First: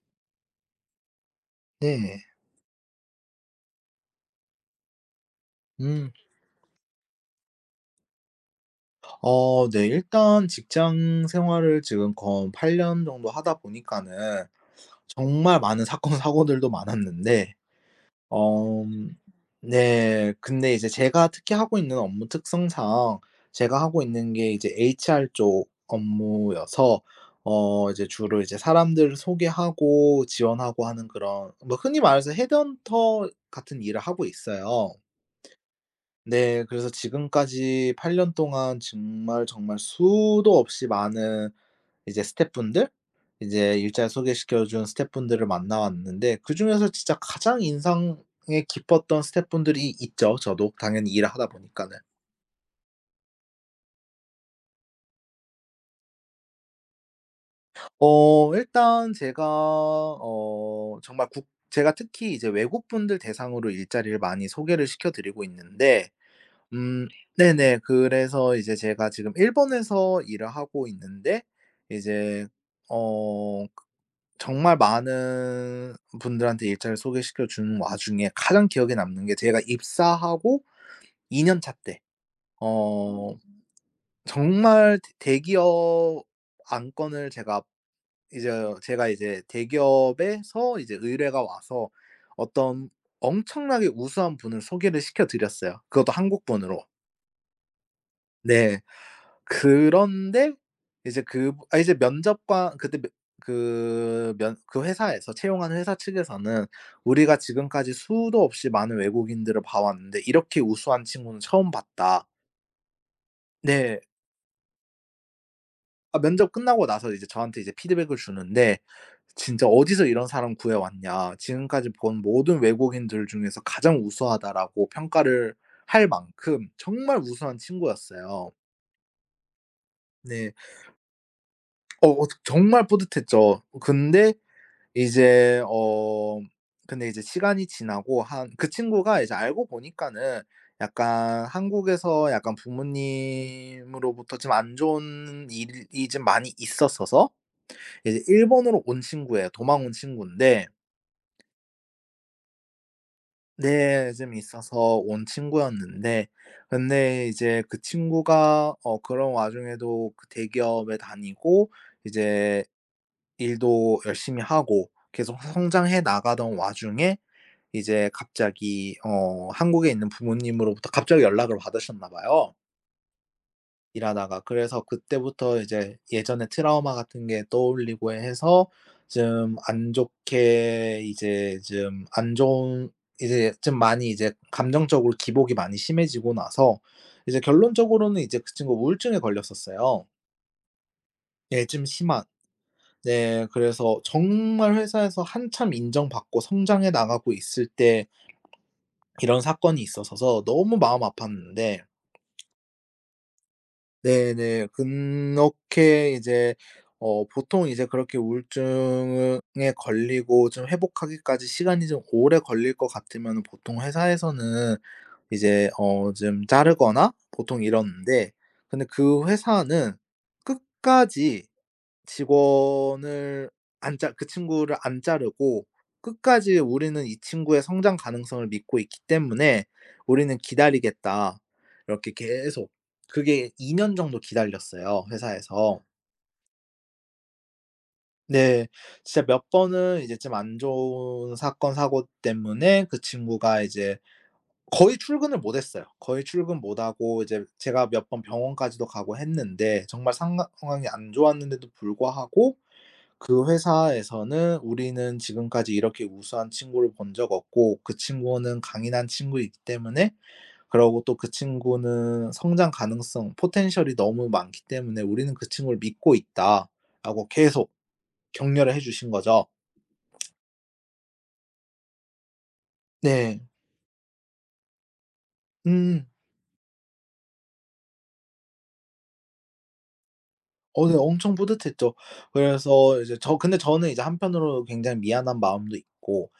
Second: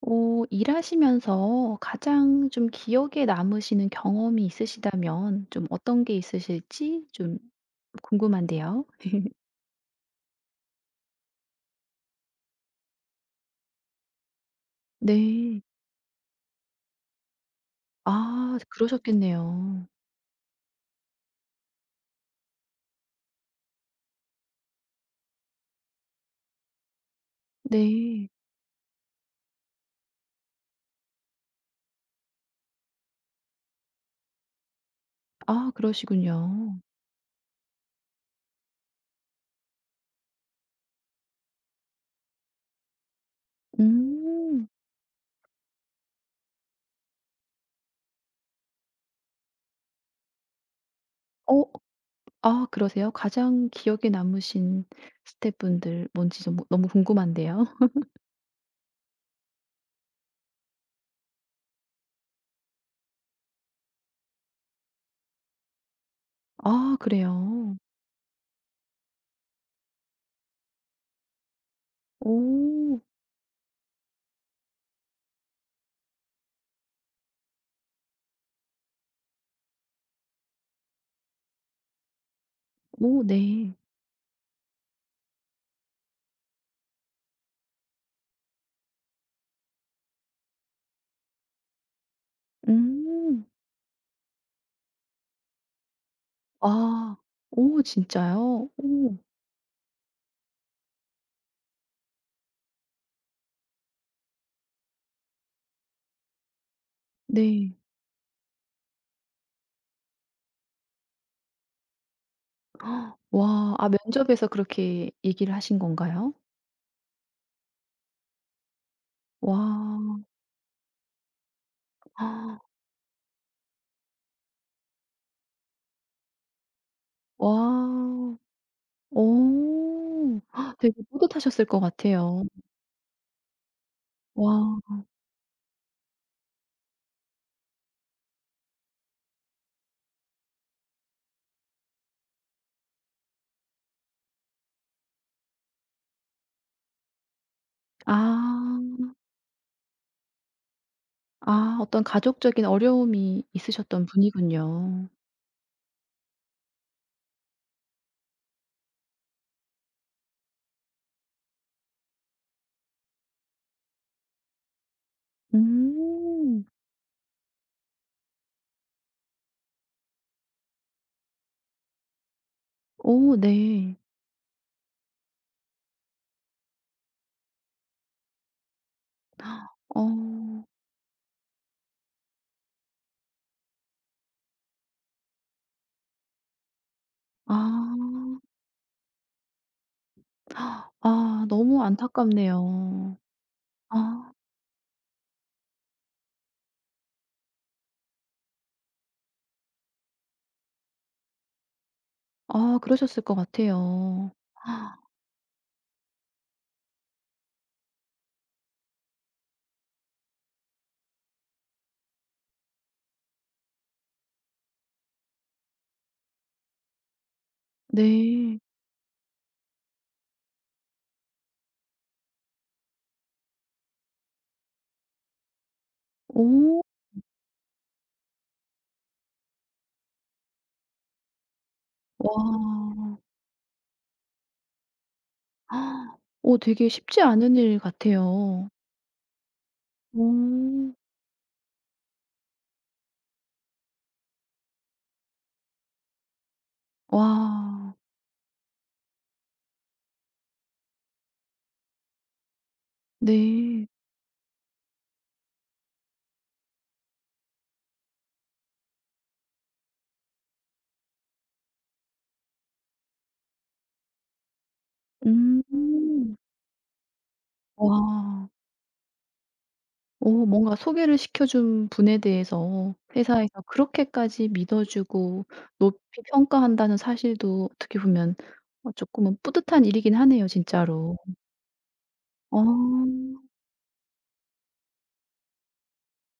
오, 일하시면서 네. 가장 좀 기억에 남으시는 경험이 있으시다면 좀 어떤 음. 게 있으실지 좀 궁금한데요. 네. 일단 직장 생활을 지금 거의 8년 정도 하다 보니까는 정말 네. 많은 사건 사고들도 많았는데 아, 어 그러셨겠네요. 네. 근데 이제 제가 특히 하고 있는 업무 특성상 제가 하고 있는 게 이제 HR 쪽 업무여서 이제 네. 주로 이제 사람들을 소개하고 지원하고 하는 그런 뭐 흔히 말해서 헤드헌터 같은 일을 하고 있어요. 아, 네. 그러시군요. 그래서 지금까지 8년 동안 정말, 정말 수도 없이 많은 이제 스태프분들 이제 일자리 소개시켜 음. 준 스태프분들을 만나 왔는데, 그중에서 진짜 가장 인상에 깊었던 스태프분들이 있죠, 저도 당연히 일을 하다 어, 보니까는. 아, 그러세요? 가장 기억에 남으신 스태프분들 뭔지 좀 너무 궁금한데요. 일단 제가 정말 국 제가 특히 이제 외국분들 대상으로 일자리를 많이 소개를 시켜 드리고 있는데 아, 음 그래요. 네네. 그래서 이제 제가 지금 일본에서 일을 하고 있는데 이제 오, 그 정말 많은 분들한테 일자리를 소개시켜 준 와중에 가장 기억에 남는 게, 제가 입사하고 2년차 년차 때 어 오, 어. 네. 정말 대 대기업 안건을 제가 이제 대기업에서 이제 의뢰가 와서 어떤 음. 엄청나게 우수한 분을 소개를 시켜 드렸어요. 그것도 한국분으로. 아, 오, 진짜요? 네. 오, 그런데 이제 이제 면접관 그때 며 그 면 그 회사에서 채용하는 회사 측에서는 "우리가 네. 지금까지 수도 없이 많은 외국인들을 봐 왔는데 이렇게 우수한 친구는 처음 봤다." 와. 아, 네. 면접에서 그렇게 얘기를 하신 아 건가요? 면접 끝나고 나서 이제 저한테 이제 피드백을 주는데 "진짜 어디서 와. 이런 사람 구해 왔냐. 지금까지 본 아, 모든 외국인들 중에서 가장 우수하다."라고 평가를 할 만큼 정말 우수한 와. 친구였어요. 오, 네. 아, 되게 뿌듯하셨을 것 같아요. 정말 뿌듯했죠. 근데 와. 이제 근데 이제 시간이 지나고 한 그 친구가 이제 알고 보니까는 약간 한국에서 약간 부모님으로부터 좀 안 좋은 일이 좀 많이 있었어서 이제 일본으로 아. 온 친구예요. 도망 온 친구인데 아, 어떤 가족적인 어려움이 있으셨던 네 좀 있어서 분이군요. 온 친구였는데 근데 이제 그 친구가 그런 와중에도 그 대기업에 다니고 이제 일도 열심히 하고 계속 성장해 나가던 음. 와중에 이제 갑자기 한국에 있는 부모님으로부터 갑자기 연락을 받으셨나 봐요, 오, 네. 일하다가. 그래서 그때부터 이제 예전의 트라우마 같은 게 떠올리고 해서 어. 좀 안 좋은 이제 좀 많이 이제 감정적으로 기복이 많이 심해지고 나서 이제 아. 결론적으로는 이제 그 친구 우울증에 걸렸었어요. 아, 예 너무 좀 심한. 안타깝네요. 네 그래서 아. 정말 회사에서 한참 인정받고 성장해 나가고 있을 때 이런 사건이 있어서 너무 마음 아팠는데 아, 그러셨을 것 같아요. 네네. 그렇게 이제 보통 이제 그렇게 우울증에 걸리고 좀 회복하기까지 시간이 좀 오래 걸릴 것 같으면 보통 회사에서는 이제 좀 자르거나 보통 이러는데 네. 근데 그 회사는 끝까지 직원을 안 자 그 친구를 안 자르고 끝까지 오. '우리는 이 친구의 성장 가능성을 믿고 있기 때문에 우리는 기다리겠다.' 이렇게 와. 계속, 그게 2년 정도 기다렸어요 회사에서. 아, 어 되게 쉽지 않은 일 네. 같아요. 진짜 몇 번은 이제 좀 안 오, 좋은 사건 사고 때문에 그 친구가 이제 거의 출근을 못 했어요. 거의 출근 못 하고 이제 제가 와. 몇 번 병원까지도 가고 했는데 정말 상황이 안 좋았는데도 불구하고 그 네. 회사에서는 "우리는 지금까지 이렇게 우수한 친구를 본 적 없고 그 친구는 강인한 친구이기 때문에 그러고 또 그 친구는 성장 가능성 포텐셜이 너무 많기 때문에 우리는 그 친구를 믿고 음. 있다."라고 계속 와. 격려를 해 주신 거죠. 오, 뭔가 소개를 시켜 준 분에 대해서 네. 회사에서 그렇게까지 믿어 주고 높이 음. 평가한다는 사실도 어떻게 보면 어금은 뿌듯한 일이긴 하네요, 네 진짜로. 엄청 뿌듯했죠. 그래서 어. 근데 저는 이제 한편으로 굉장히 미안한 마음도 있고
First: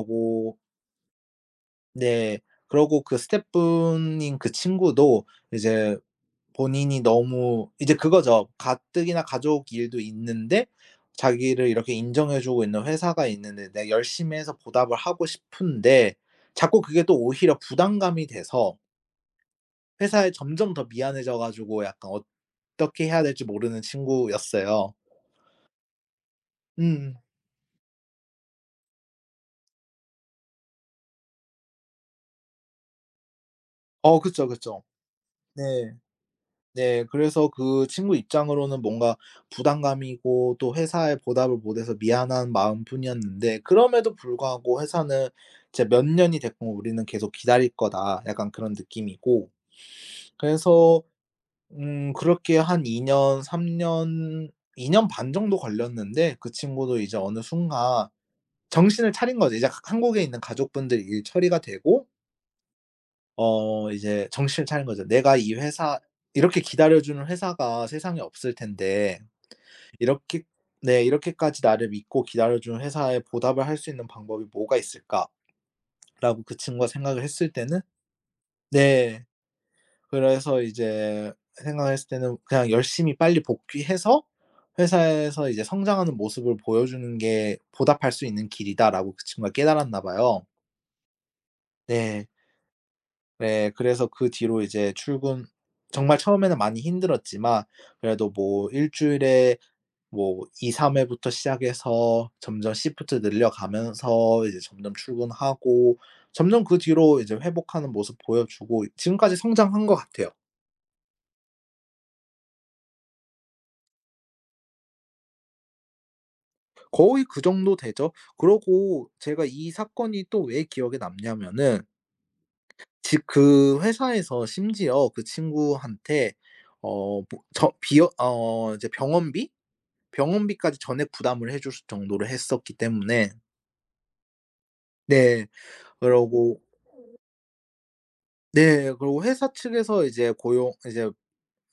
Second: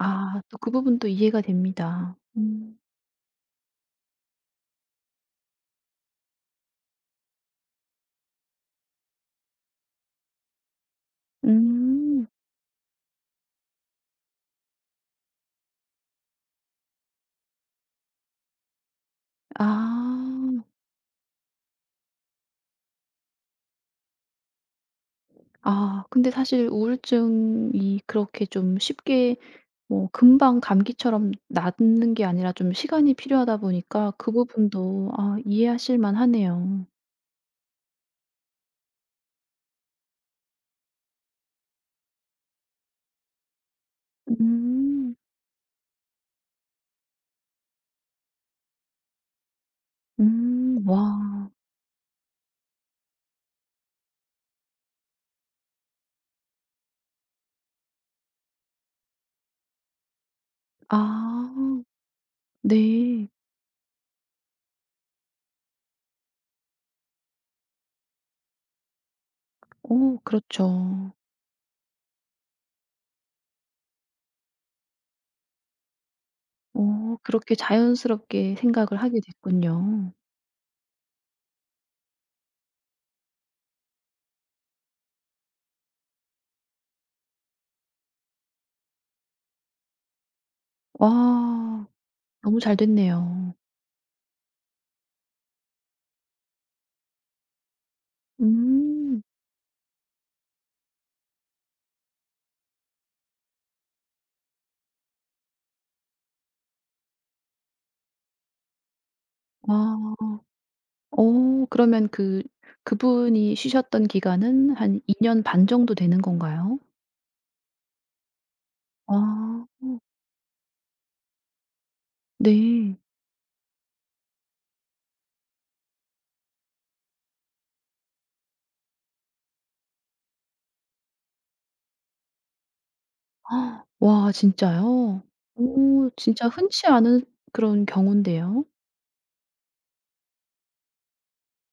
아, 또 그 부분도 이해가 됩니다. 네 음. 그러고 그 스태프분인 그 친구도 이제 본인이 너무 이제 그거죠. 가뜩이나 가족 일도 있는데 자기를 이렇게 음. 인정해 주고 있는 회사가 있는데 내가 열심히 해서 보답을 하고 싶은데 자꾸 그게 또 오히려 부담감이 돼서 회사에 아. 점점 더 미안해져 가지고 약간 어떻게 해야 될지 모르는 친구였어요. 아, 근데 사실 음. 우울증이 그렇게 좀 쉽게 뭐 금방 감기처럼 낫는 게 아니라 좀 시간이 필요하다 보니까 그 그쵸, 그쵸. 부분도 아 네. 이해하실 만하네요. 네. 그래서 그 친구 입장으로는 뭔가 부담감이고 또 회사에 보답을 못해서 미안한 마음뿐이었는데 그럼에도 불구하고 음. 회사는 이제 "몇 년이 됐고 우리는 계속 기다릴 거다." 약간 그런 느낌이고, 음. 그래서 와. 그렇게 한 2년 반 정도 걸렸는데 그 친구도 이제 어느 순간 정신을 차린 거죠. 이제 하 한국에 있는 가족분들 일 처리가 아. 되고 네. 이제 정신을 차린 거죠. '내가 이 회사, 이렇게 기다려 주는 회사가 세상에 없을 텐데 오, 이렇게 네 그렇죠. 이렇게까지 나를 믿고 기다려 주는 회사에 보답을 할 수 있는 방법이 뭐가 있을까?'라고 그 친구가 오, 생각을 했을 그렇게 때는, 자연스럽게 생각을 하게 네 됐군요. 그래서 이제 생각을 했을 때는 그냥 열심히 빨리 복귀해서 회사에서 이제 성장하는 모습을 보여주는 게 보답할 수 있는 길이다라고 그 친구가 깨달았나 봐요. 와. 네. 너무 잘 됐네요. 네. 그래서 그 뒤로 이제 출근, 정말 처음에는 많이 힘들었지만 그래도 뭐 일 음. 주일에 뭐 2-3 회부터 시작해서 점점 시프트 늘려가면서 이제 점점 출근하고 점점 그 뒤로 이제 회복하는 모습 보여주고 지금까지 와. 성장한 것 같아요. 어 그러면 그분이 쉬셨던 기간은 한 2년 반 정도 되는 건가요? 거의 그 정도 되죠. 그러고 아, 제가 이 사건이 또 왜 기억에 남냐면은 네. 지 그 회사에서 심지어 그 친구한테 어 뭐 저 비어 어 이제 병원비? 병원비까지 전액 부담을 해줄 정도로 했었기 때문에. 헉, 와, 진짜요? 네. 오, 진짜 그러고 흔치 않은 그런 경우인데요. 네. 그리고 회사 측에서 이제 고용 이제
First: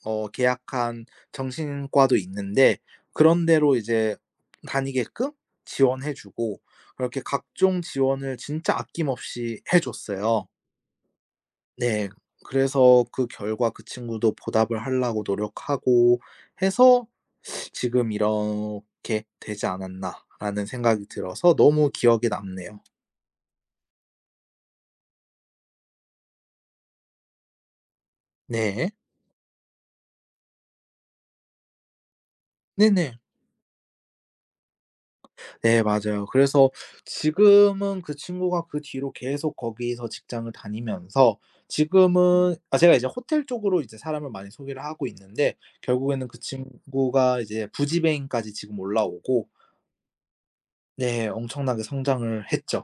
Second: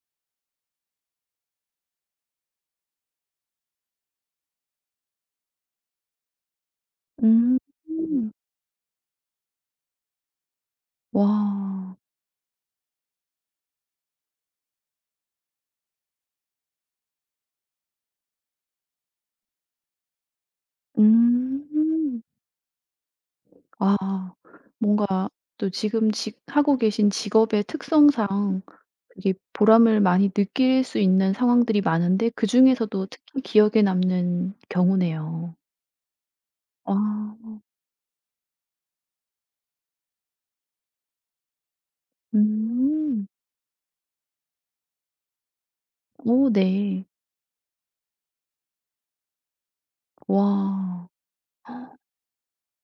어 계약한 정신과도 있는데 그런 데로 이제 다니게끔 지원해 주고 그렇게 음. 각종 지원을 진짜 아낌없이 해 줬어요. 와. 네. 그래서 그 결과 그 친구도 보답을 하려고 노력하고 해서 '지금 이렇게 되지 않았나.'라는 생각이 들어서 너무 음. 기억에 남네요. 아, 뭔가 또 지금 직 하고 계신 직업의 특성상 네. 이게 보람을 많이 느낄 수 있는 상황들이 많은데 그중에서도 네네. 특히 기억에 남는 경우네요. 네 맞아요. 그래서 아. 지금은 그 친구가 그 뒤로 계속 거기서 직장을 다니면서 지금은 아 제가 이제 음. 호텔 쪽으로 이제 사람을 많이 소개를 하고 있는데 결국에는 그 오, 네. 친구가 이제 부지배인까지 지금 올라오고 와. 네 엄청나게 성장을 했죠.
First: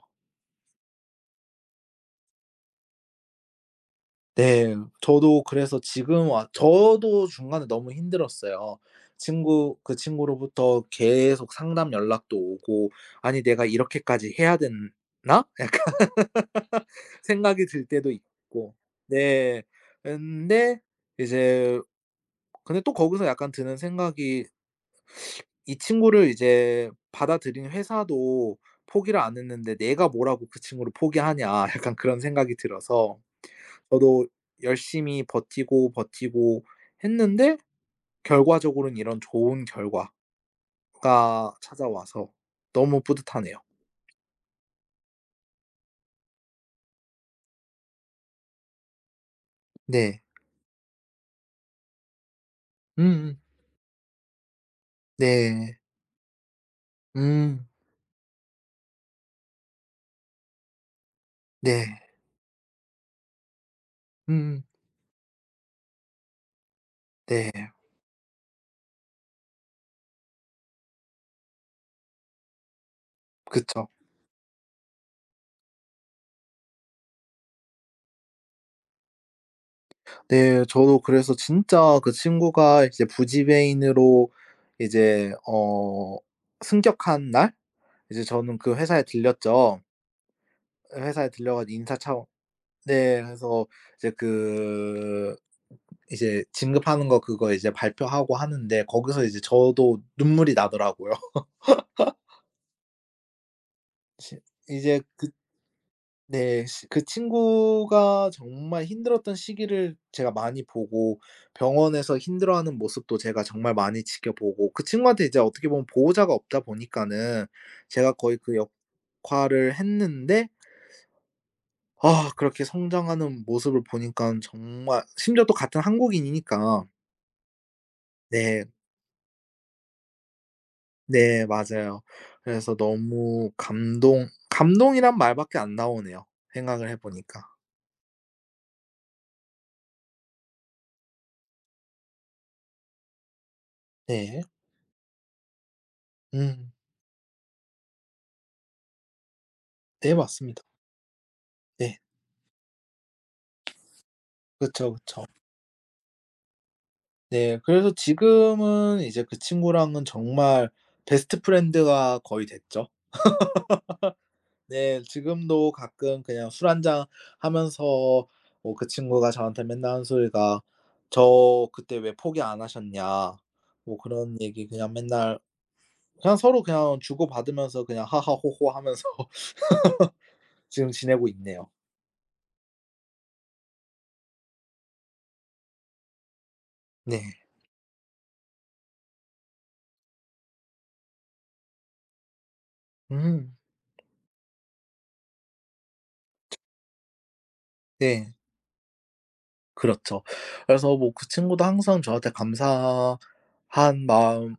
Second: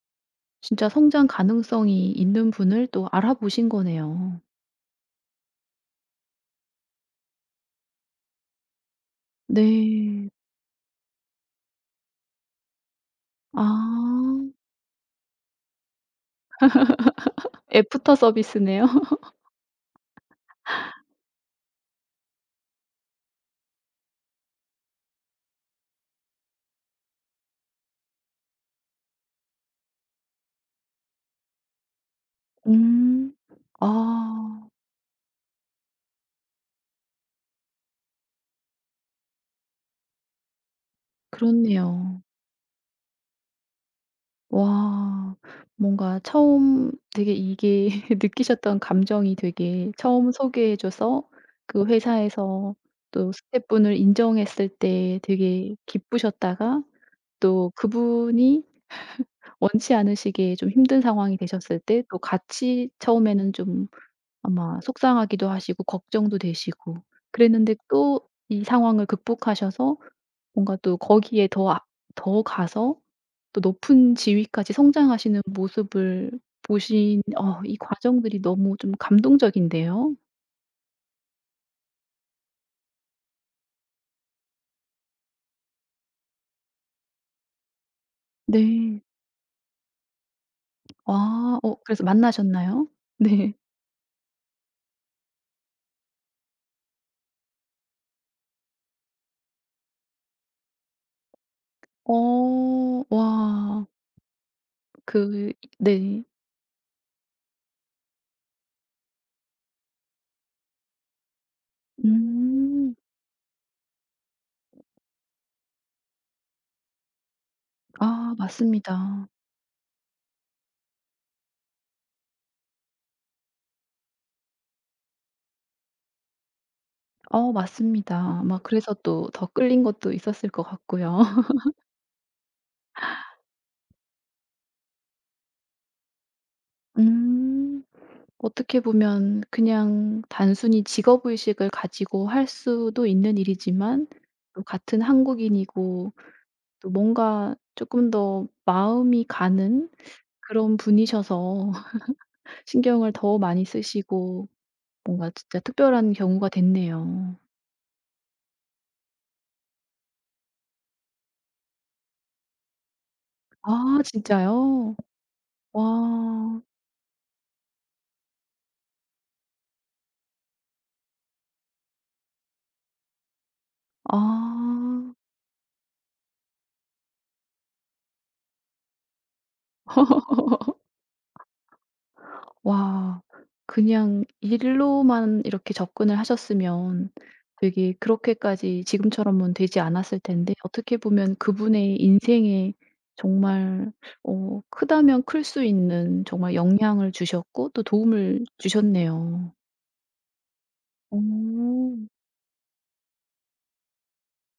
진짜 성장 가능성이 있는 분을 또 알아보신 거네요. 네. 저도 그래서 지금 와 저도 중간에 너무 힘들었어요. 친구 그 네. 친구로부터 계속 상담 연락도 오고 '아니 아. 내가 이렇게까지 해야 되나?' 생각이 들 때도 애프터 있고. 서비스네요. 네. 근데 이제 근데 또 거기서 약간 드는 생각이, 이 친구를 이제 받아들인 회사도 포기를 안 했는데 '내가 뭐라고 그 친구를 포기하냐.' 약간 그런 생각이 들어서 음. 저도 아, 열심히 버티고, 버티고 했는데 결과적으로는 이런 좋은 결과가 그렇네요. 찾아와서 너무 뿌듯하네요. 와. 뭔가 처음 되게 이게 느끼셨던 감정이 되게 네. 처음 소개해 줘서 그 회사에서 또 음음. 스태프분을 인정했을 때 되게 네. 기쁘셨다가 음. 또 그분이 원치 않으시게 좀 힘든 상황이 되셨을 네. 때 또 같이 처음에는 좀 음음. 아마 속상하기도 하시고 걱정도 되시고 네. 그랬는데 또 이 상황을 극복하셔서 뭔가 또 거기에 더 아 더 가서 또 그쵸. 높은 지위까지 성장하시는 모습을 보신 어 이 과정들이 너무 좀 감동적인데요. 네. 저도 그래서 진짜 그 친구가 이제 부지배인으로 이제 승격한 날, 이제 저는 그 네. 회사에 들렸죠. 회사에 들려 와, 가지고 어 인사 그래서 차원. 만나셨나요? 네. 네. 그래서 이제 그 이제 진급하는 거 그거 이제 발표하고 하는데 거기서 이제 저도 눈물이 나더라고요. 어. 와. 시 이제 그 그 네. 네. 시 그 친구가 정말 힘들었던 시기를 제가 많이 보고 병원에서 힘들어하는 음. 모습도 제가 정말 많이 지켜보고 그 친구한테 이제 어떻게 보면 보호자가 없다 보니까는 제가 아, 거의 그 맞습니다. 역할을 했는데 아 그렇게 성장하는 모습을 보니깐 정말 심지어 또 같은 한국인이니까. 어, 맞습니다. 아마 네. 그래서 또 더 끌린 것도 있었을 것 같고요. 네 맞아요. 그래서 너무 감동이란 말밖에 안 나오네요 생각을 해 보니까. 음. 어떻게 보면 그냥 단순히 직업 의식을 가지고 할 수도 있는 일이지만 네. 또 같은 한국인이고 음. 또 뭔가 조금 더 마음이 가는 네 맞습니다. 그런 분이셔서 네. 신경을 더 많이 쓰시고 그쵸, 그쵸. 뭔가 진짜 특별한 경우가 됐네요. 네. 그래서 지금은 이제 그 친구랑은 정말 베스트 프렌드가 거의 됐죠. 아, 진짜요? 네. 지금도 가끔 그냥 와. 술 한잔 하면서 뭐 그 친구가 저한테 맨날 하는 소리가 "저 그때 왜 포기 안 하셨냐." 뭐 그런 얘기 그냥 아. 맨날 그냥 서로 그냥 주고받으면서 그냥 하하호호 하면서 지금 지내고 있네요. 와. 그냥 일로만 이렇게 접근을 하셨으면 네. 되게 그렇게까지 지금처럼은 되지 않았을 텐데 어떻게 보면 그분의 인생에 음. 정말 어 크다면 클 수 있는 정말 영향을 주셨고 또 네. 도움을 주셨네요. 그렇죠. 그래서 뭐 오, 그 친구도 항상 저한테 감사한 마음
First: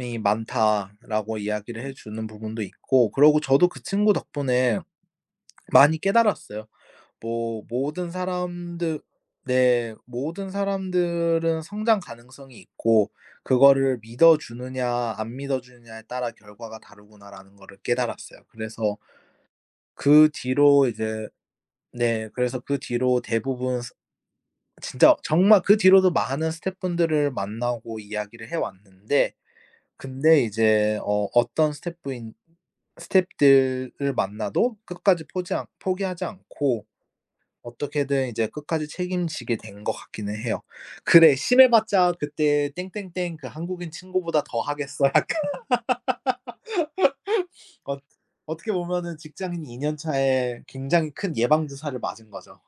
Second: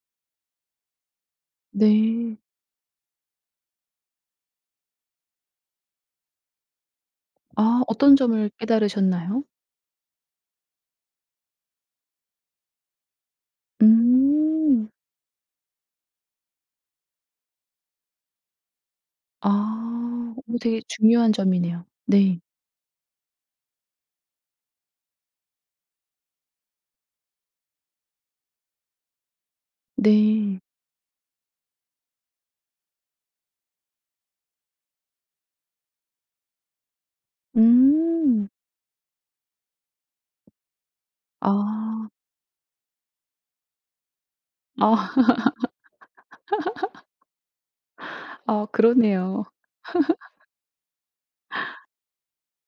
이 많다라고 이야기를 해 주는 네. 부분도 있고 그러고 저도 그 친구 덕분에 많이 깨달았어요. 뭐 아, 모든 어떤 점을 사람들. 깨달으셨나요? 네. 모든 사람들은 성장 가능성이 있고 그거를 믿어 음. 주느냐 안 믿어 주느냐에 따라 결과가 다르구나라는 거를 깨달았어요. 그래서 그 아. 오, 되게 뒤로 이제 중요한 점이네요. 네 네. 그래서 그 뒤로 대부분 스 진짜 정말 그 뒤로도 많은 스태프분들을 만나고 이야기를 해 왔는데 근데 네. 이제 어떤 스태프인 스태프들을 만나도 끝까지 포지 않 포기하지 않고 어떻게든 음. 이제 끝까지 책임지게 된 것 같기는 해요. '그래 아. 심해봤자 그때 땡땡땡 그 한국인 친구보다 더 하겠어.' 아. 약간 어 아, 어떻게 보면은 그러네요. 직장인 2년 차에 굉장히 큰 예방주사를 맞은 거죠.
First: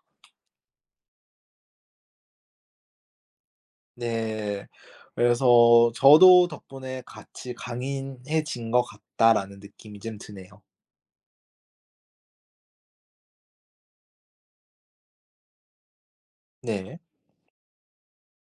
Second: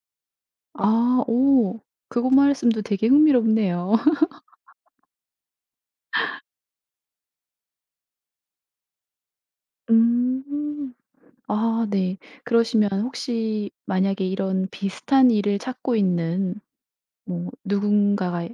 아, 오, 그거 말씀도 되게 흥미롭네요. 네. 그래서 저도 덕분에 같이 '강인해진 것 같다.'라는 느낌이 좀 드네요. 음. 아, 네. 그러시면 혹시 만약에 이런 비슷한 일을 찾고 있는 네. 뭐 누군가가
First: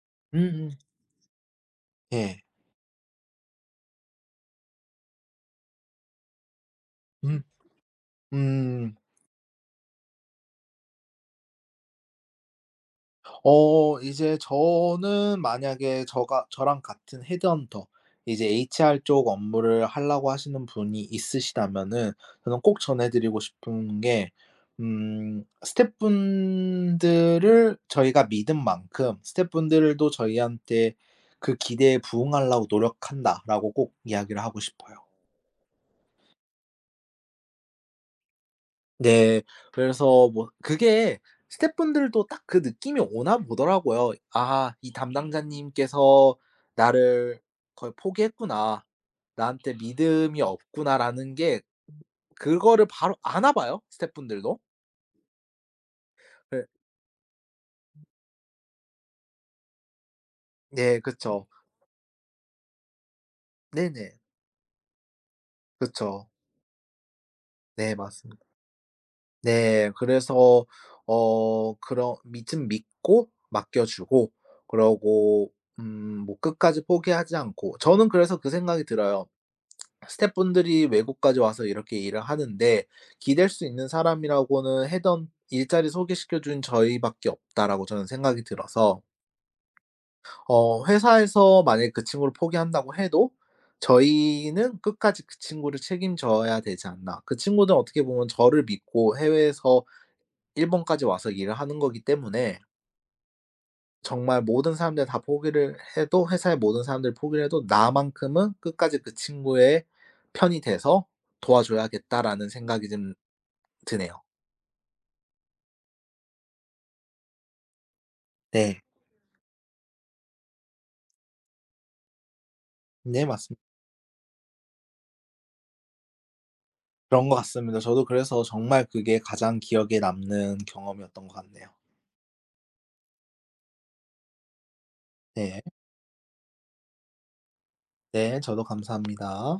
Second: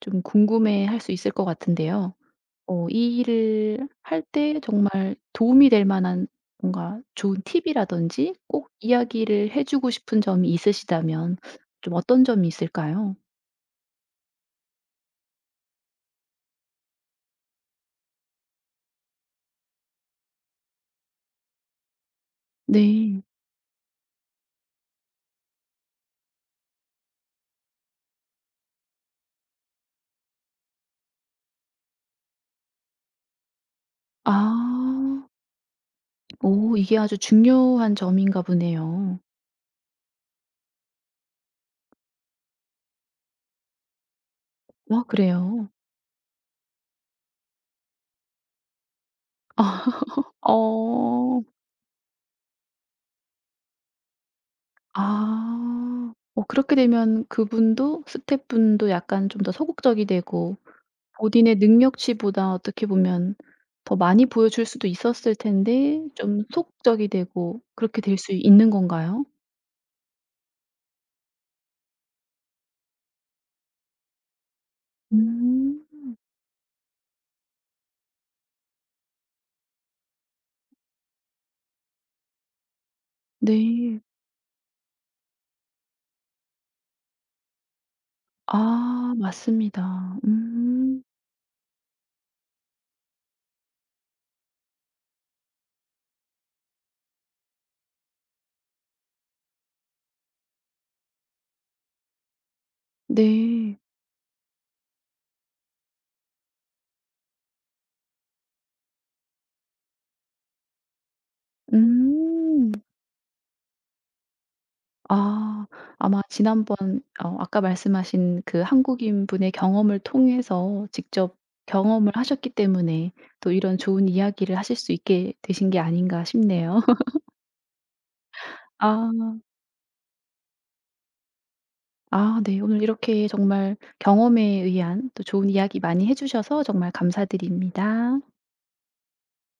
좀 음음. 궁금해할 수 있을 것 같은데요. 예. 어 이 일을 할 때 정말 도움이 될 만한 뭔가 좋은 음. 팁이라든지 꼭 음. 이야기를 해 주고 싶은 점이 있으시다면 좀 어떤 점이 있을까요? 이제 저는 만약에 저가 저랑 같은 헤드헌터 이제 HR 쪽 업무를 하려고 하시는 분이 있으시다면은 저는 꼭 전해 네. 드리고 싶은 게, 스태프분들을 저희가 믿은 만큼 스태프분들도 저희한테 "그 기대에 부응하려고 노력한다."라고 꼭 이야기를 하고 싶어요. 아. 오, 이게 아주 중요한 점인가 보네요. 네. 그래서 뭐 그게 스태프분들도 딱 그 느낌이 오나 보더라고요. '아 이 와, 그래요? 담당자님께서 나를 거의 포기했구나. 나한테 믿음이 없구나.'라는 어. 게, 그거를 바로 아나 봐요, 스태프분들도. 아. 어 네. 그렇게 되면 그분도 스태프분도 약간 좀 더 소극적이 되고 네 그쵸. 본인의 능력치보다 어떻게 보면 더 네네. 많이 보여줄 수도 있었을 텐데 그쵸. 좀 소극적이 되고 네 그렇게 될 수 맞습니다. 있는 건가요? 네. 그래서 어 그런 믿믿고 맡겨 주고 그러고 음. 뭐 끝까지 포기하지 않고. 저는 그래서 그 생각이 들어요. 스태프분들이 외국까지 와서 이렇게 일을 하는데 기댈 수 있는 네. 사람이라고는 해던 일자리 소개시켜 준 저희밖에 없다라고 저는 생각이 들어서 아, 맞습니다. 음. 회사에서 만약에 그 친구를 포기한다고 해도 저희는 끝까지 그 친구를 책임져야 되지 않나. 그 친구은 어떻게 보면 저를 믿고 해외에서 일본까지 와서 일을 하는 거기 때문에 네. 정말 모든 사람들 다 포기를 해도 회사의 모든 사람들 포기를 해도 '나만큼은 끝까지 그 친구의 편이 돼서 도와줘야겠다.'라는 음. 생각이 좀 드네요. 아. 아마 지난번 어 아까 말씀하신 그 네. 한국인분의 경험을 통해서 직접 경험을 하셨기 때문에 네 또 맞습 니다 이런 좋은 이야기를 하실 수 있게 되신 게 아닌가 싶네요. 그런 것 같습니다. 저도 그래서 정말 그게 아. 가장 기억에 남는 경험이었던 것 같네요. 아, 네. 오늘 이렇게 정말 경험에 의한 또 좋은 네. 이야기 많이 해 주셔서 정말 감사드립니다. 네 저도 감사합니다.